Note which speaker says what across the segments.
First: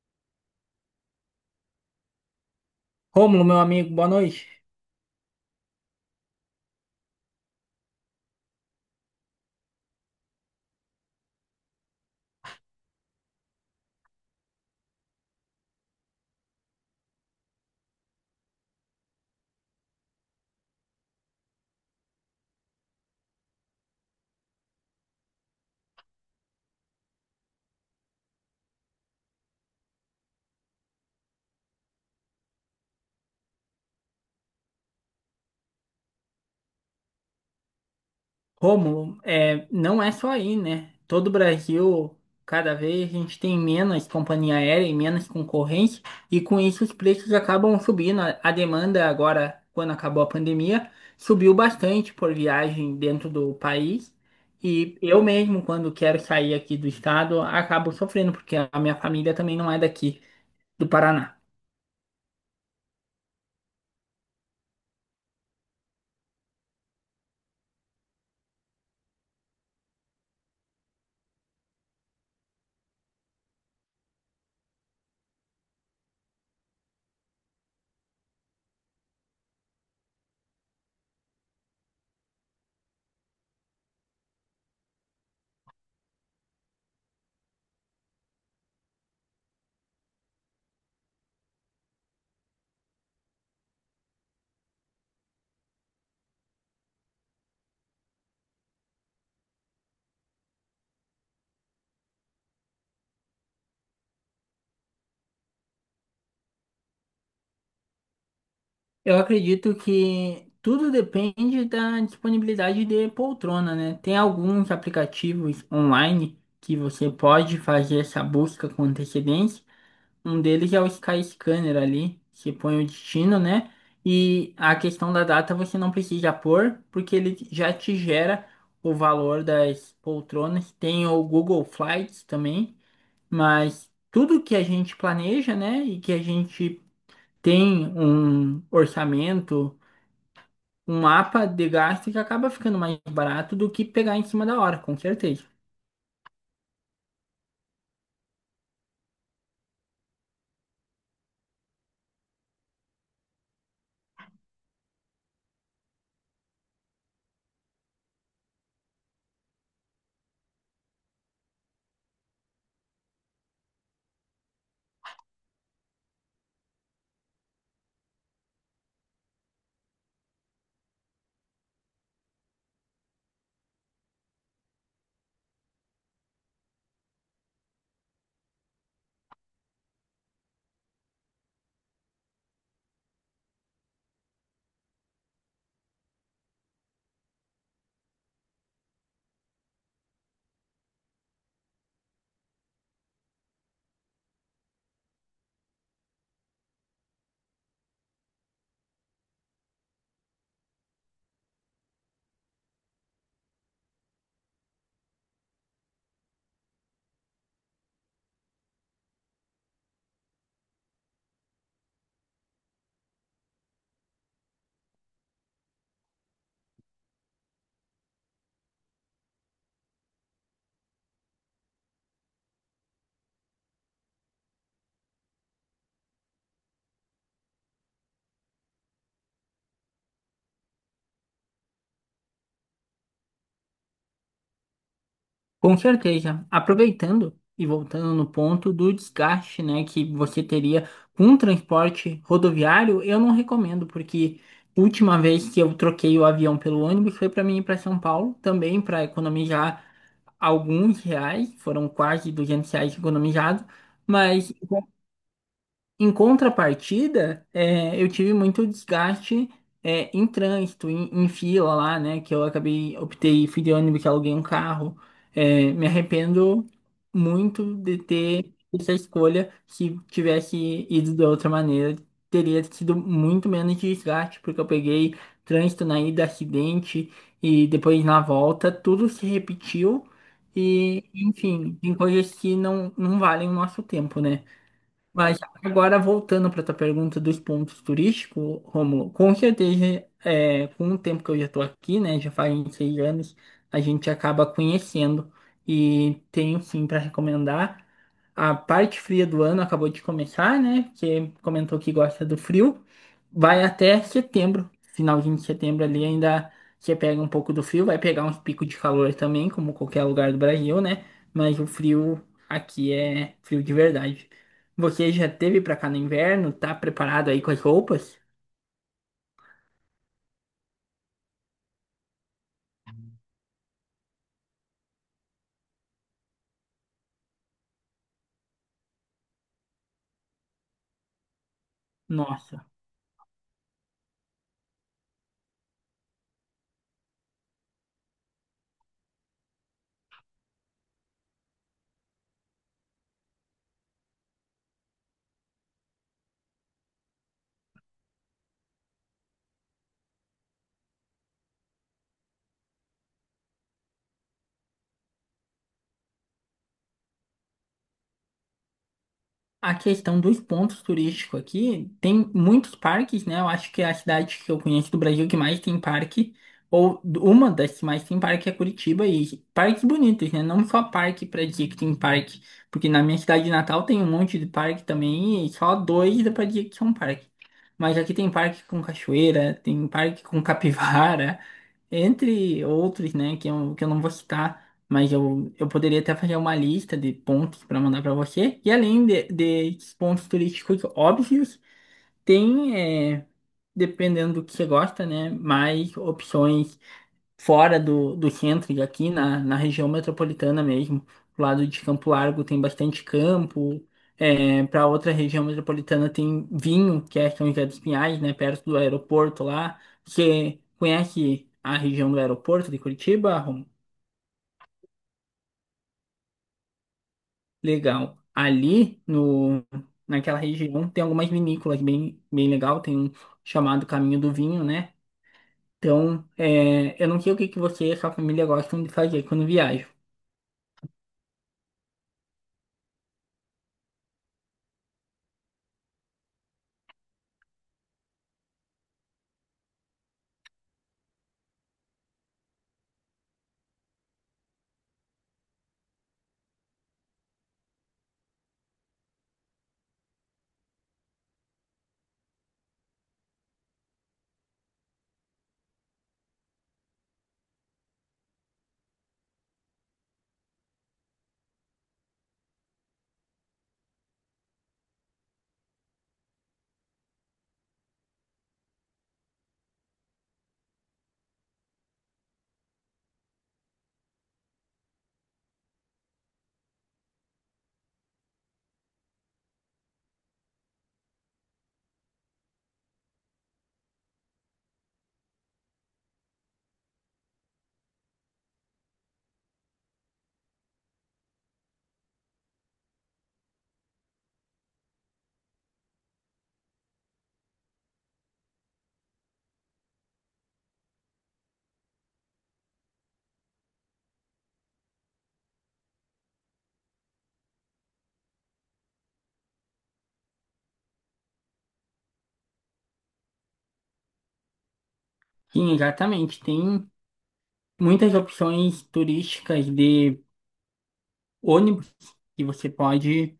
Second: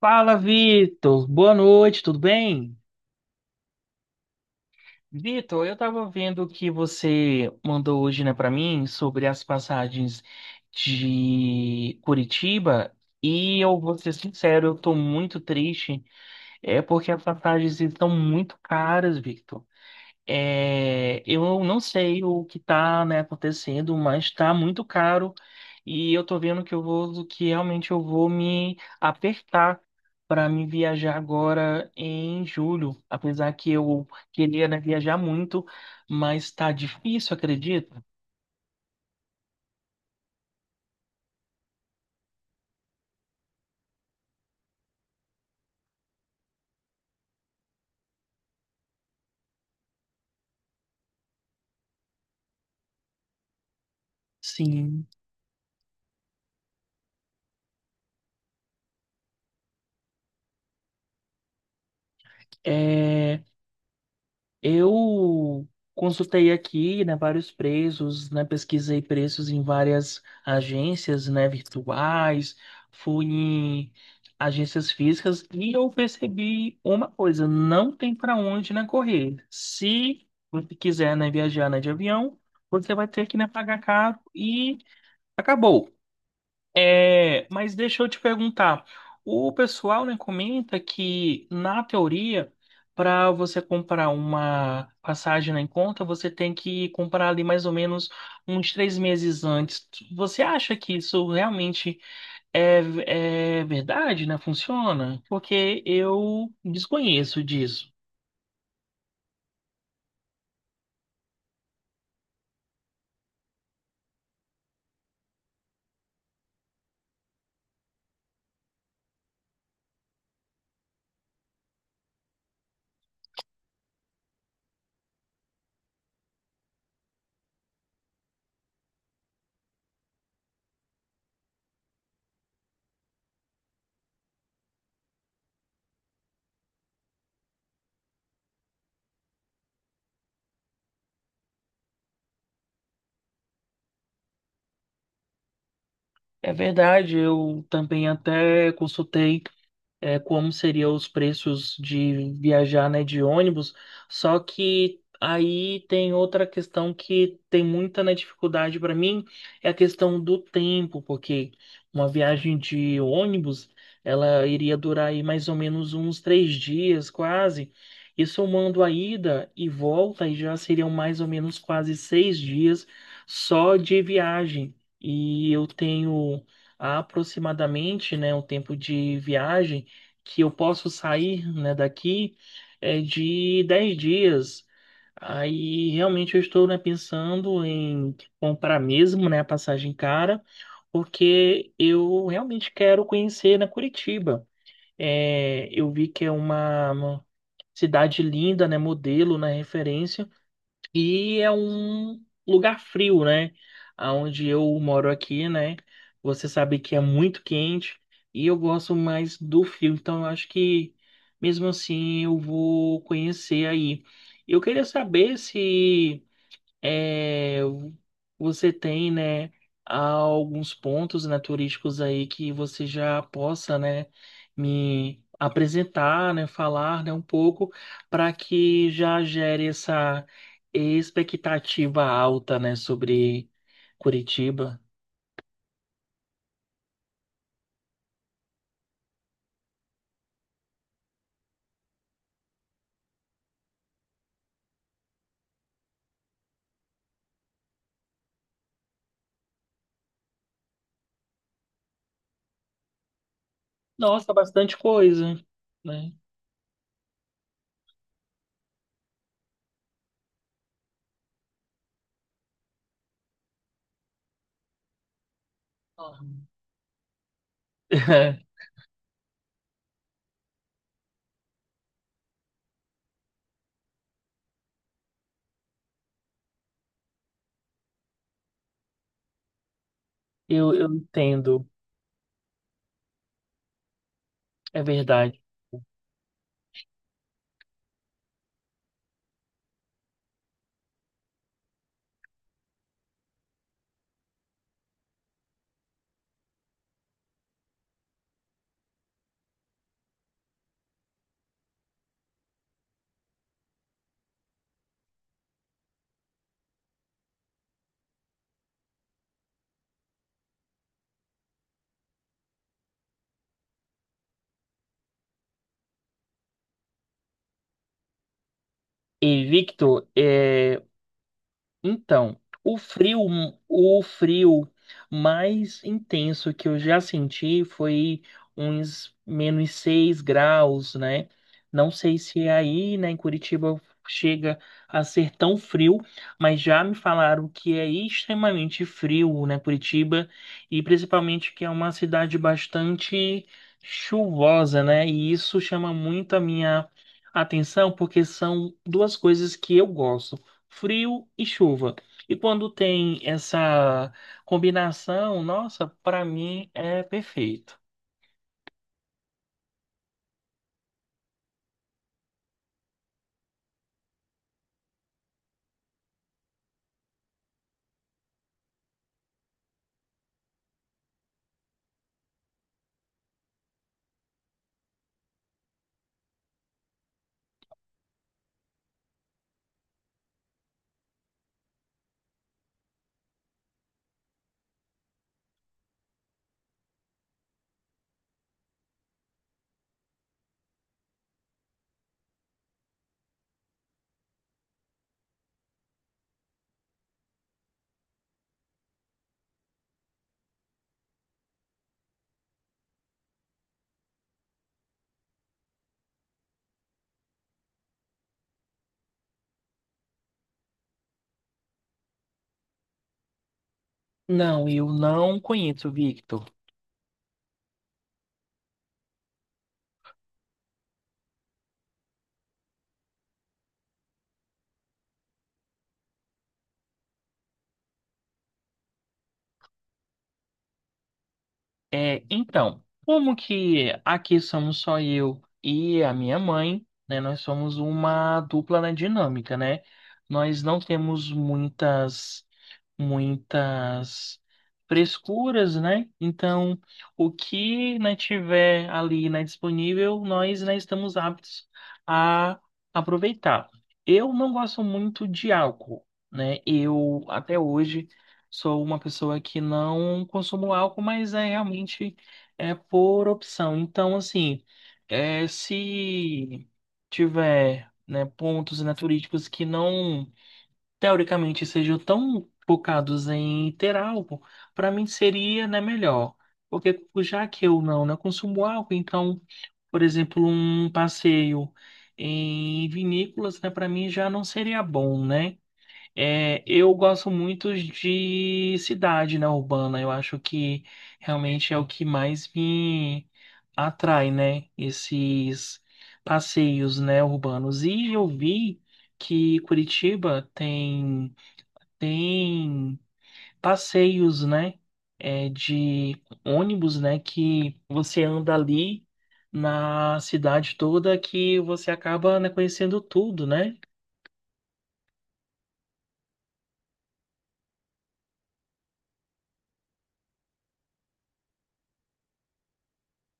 Speaker 1: Fala, Vitor. Boa noite, tudo bem?
Speaker 2: Rômulo, meu amigo, boa noite.
Speaker 1: Vitor, eu estava vendo o que você mandou hoje, né, para mim sobre as passagens de Curitiba e eu vou ser sincero, eu tô muito triste, é porque as passagens estão muito caras, Vitor. É, eu não sei o que está, né, acontecendo, mas está muito caro e eu tô vendo que que realmente eu vou me apertar para me viajar agora em julho, apesar que eu queria, né, viajar muito, mas está difícil, acredito.
Speaker 2: Rômulo, não é só aí, né? Todo o Brasil, cada vez a gente tem menos companhia aérea e menos concorrência, e com isso os preços acabam subindo. A demanda agora, quando acabou a pandemia, subiu bastante por viagem dentro do país. E
Speaker 1: Sim,
Speaker 2: eu mesmo, quando quero sair aqui do estado, acabo sofrendo, porque a minha família também não é daqui, do Paraná.
Speaker 1: é, eu consultei aqui, né, vários preços, né, pesquisei preços em várias agências, né, virtuais, fui em agências físicas e eu percebi uma coisa, não tem para onde, né, correr. Se você quiser, né, viajar, né, de avião, você vai ter que, né, pagar caro e acabou. É, mas deixa eu te perguntar. O pessoal, né, comenta que, na teoria, para você comprar uma passagem né, em conta, você tem que comprar ali mais ou menos uns 3 meses antes. Você acha que isso realmente é, é verdade, né? Funciona? Porque eu desconheço disso.
Speaker 2: Eu acredito que tudo depende da disponibilidade de poltrona, né? Tem alguns aplicativos online que você pode fazer essa busca com antecedência. Um deles é o Sky Scanner ali, você põe o destino, né? E a questão da data você não precisa pôr, porque ele já te gera o valor das poltronas. Tem o Google Flights também, mas tudo que a gente planeja, né? E que a gente tem um orçamento, um mapa de gasto que acaba ficando mais barato do que pegar em cima da hora, com certeza.
Speaker 1: É verdade, eu também até consultei. Como seriam os preços de viajar, né, de ônibus. Só que aí tem outra questão que tem muita, né, dificuldade para mim, é a questão do tempo, porque uma viagem de ônibus, ela iria durar aí mais ou menos uns 3 dias, quase. E somando a ida e volta, aí já seriam mais ou menos quase 6 dias só de viagem. E eu tenho aproximadamente, né, um tempo de viagem que eu posso sair, né, daqui é de 10 dias. Aí realmente eu estou, né, pensando em comprar mesmo, né, a passagem cara, porque eu realmente quero conhecer na Curitiba. É, eu vi que é uma cidade linda, né, modelo, né, referência. E é um lugar frio, né? Aonde eu moro aqui, né? Você sabe que é muito quente e eu gosto mais do frio, então eu acho que mesmo assim eu vou conhecer aí. Eu queria saber se é, você tem, né, alguns pontos, né, turísticos aí que você já possa, né, me apresentar, né, falar, né, um pouco para que já gere essa expectativa alta, né, sobre Curitiba.
Speaker 2: Com certeza. Aproveitando e voltando no ponto do desgaste, né, que você teria com o transporte rodoviário, eu não recomendo, porque última vez que eu troquei o avião pelo ônibus foi para mim ir para São Paulo, também para economizar alguns reais, foram quase R$ 200 economizados,
Speaker 1: Nossa,
Speaker 2: mas
Speaker 1: bastante coisa, né?
Speaker 2: em contrapartida, eu tive muito desgaste em trânsito, em fila lá, né? Que eu acabei, optei, fui de ônibus, que aluguei um carro. Me
Speaker 1: Uhum.
Speaker 2: arrependo muito de ter feito essa escolha. Se tivesse ido de outra maneira, teria sido muito menos desgaste, porque eu peguei trânsito na ida, acidente, e depois na volta, tudo se repetiu.
Speaker 1: Eu
Speaker 2: E,
Speaker 1: entendo,
Speaker 2: enfim, tem coisas que não, não valem o nosso tempo, né?
Speaker 1: é
Speaker 2: Mas
Speaker 1: verdade.
Speaker 2: agora voltando para a tua pergunta dos pontos turísticos, Rômulo, com certeza, com o tempo que eu já estou aqui, né, já faz 6 anos, a gente acaba conhecendo e tenho sim para recomendar. A parte fria do ano acabou de começar, né? Você comentou que gosta do frio, vai até setembro, finalzinho de setembro ali ainda você pega um pouco do frio, vai pegar uns picos de calor também, como qualquer lugar do Brasil, né? Mas o frio aqui é frio de verdade. Você já teve para cá no inverno? Tá preparado aí com as roupas?
Speaker 1: E Victor, então, o frio mais intenso que eu já senti foi uns -6 graus, né? Não sei se é
Speaker 2: Nossa.
Speaker 1: aí, né, em Curitiba chega a ser tão frio, mas já me falaram que é extremamente frio, né, Curitiba, e principalmente que é uma cidade bastante chuvosa, né? E isso chama muito a minha atenção, porque são duas coisas que eu gosto frio e chuva. E quando tem essa combinação, nossa, para mim é perfeito.
Speaker 2: A questão dos pontos turísticos aqui, tem muitos parques, né? Eu acho que é a cidade que eu conheço do Brasil que mais tem parque, ou uma das que mais tem parque é Curitiba, e parques bonitos, né? Não só parque pra dizer que tem parque, porque na minha cidade de Natal tem um monte de parque também, e só dois dá pra dizer que são parque. Mas aqui tem parque com cachoeira, tem parque com capivara, entre outros, né? Que eu não vou citar. Mas eu poderia até fazer uma lista de pontos para mandar para você. E desses pontos turísticos óbvios, tem, dependendo do que você gosta, né, mais opções fora do centro e aqui na região metropolitana mesmo. Do lado de Campo Largo tem bastante campo. Para outra região metropolitana tem Vinho, que é São José dos Pinhais, né, perto do aeroporto lá. Você conhece a região do aeroporto de Curitiba, Romulo?
Speaker 1: Não, eu não conheço, Victor.
Speaker 2: Legal. Ali no, naquela região tem algumas vinícolas bem, bem legal, tem um chamado Caminho do Vinho, né? Então, eu não sei o que que você e a sua família gostam de fazer quando viajam.
Speaker 1: É, então, como que aqui somos só eu e a minha mãe, né? Nós somos uma dupla na dinâmica, né? Nós não temos muitas frescuras, né? Então, o que, né, tiver ali, né, disponível, nós, né, estamos aptos a aproveitar. Eu não gosto muito de álcool, né? Eu, até hoje, sou uma pessoa que não consumo álcool, mas é realmente é por opção. Então, assim, se tiver, né, pontos, né, turísticos que não teoricamente sejam tão focados em ter álcool para mim seria, né, melhor. Porque tipo, já que eu não, né, consumo álcool, então, por exemplo, um passeio em vinícolas, né, para mim já não seria bom, né? É, eu gosto muito de cidade, né, urbana. Eu acho que realmente é o que mais me atrai, né? Esses passeios, né, urbanos. E eu vi que Curitiba tem passeios, né? É, de ônibus, né? Que você anda ali na cidade toda que você acaba, né, conhecendo tudo, né?
Speaker 2: Sim, exatamente. Tem muitas opções turísticas de ônibus que você pode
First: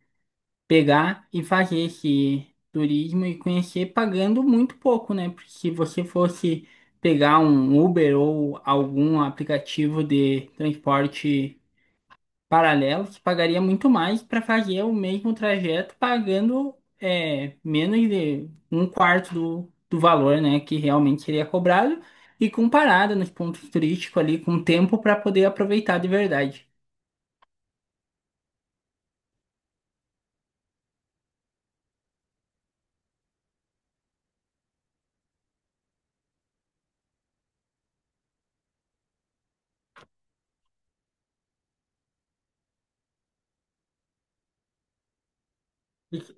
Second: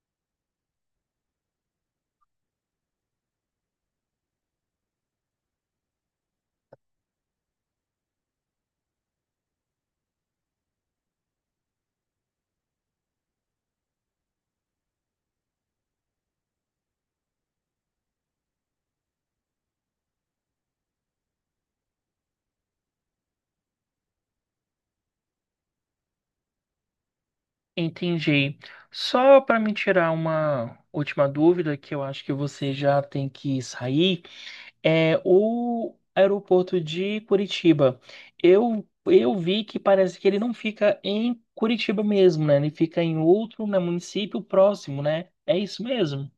Speaker 2: pegar e fazer esse turismo e conhecer pagando muito pouco, né? Porque se você fosse pegar um Uber ou algum aplicativo de transporte paralelos, pagaria muito mais para fazer o mesmo trajeto pagando menos de um quarto do valor, né, que realmente seria cobrado e com parada nos pontos turísticos ali, com tempo para poder aproveitar de verdade.
Speaker 1: Entendi. Só para me tirar uma última dúvida, que eu acho que você já tem que sair, é o aeroporto de Curitiba. Eu vi que parece que ele não fica em Curitiba mesmo, né? Ele fica em outro, né, município próximo, né? É isso mesmo?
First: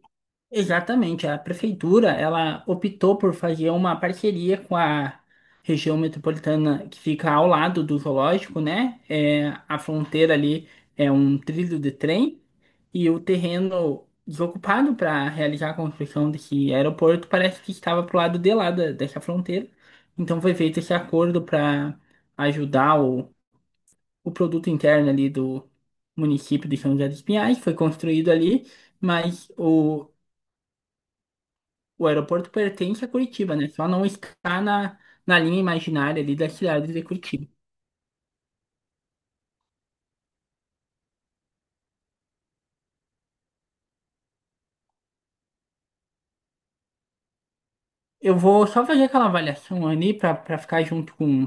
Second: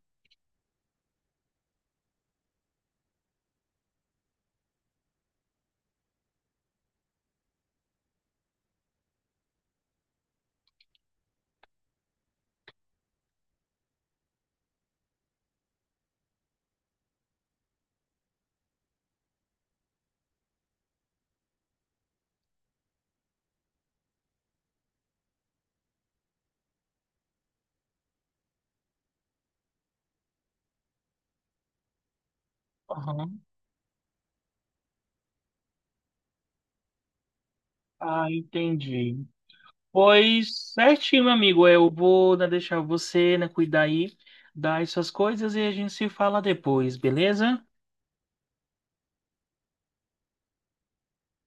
Speaker 2: Exatamente, a prefeitura ela optou por fazer uma parceria com a região metropolitana que fica ao lado do zoológico, né? É, a fronteira ali é um trilho de trem e o terreno desocupado para realizar a construção desse aeroporto parece que estava para o lado de lá da- dessa fronteira. Então foi feito esse acordo para ajudar o produto interno ali do município de São José dos Pinhais, foi construído ali. Mas o aeroporto pertence a
Speaker 1: Aham.
Speaker 2: Curitiba, né? Só não está na linha imaginária ali da cidade de Curitiba.
Speaker 1: Ah, entendi. Pois certinho, meu amigo. Eu vou, né, deixar você, né, cuidar aí das suas coisas e a gente se fala depois, beleza?
Speaker 2: Eu vou só fazer aquela avaliação ali para ficar junto com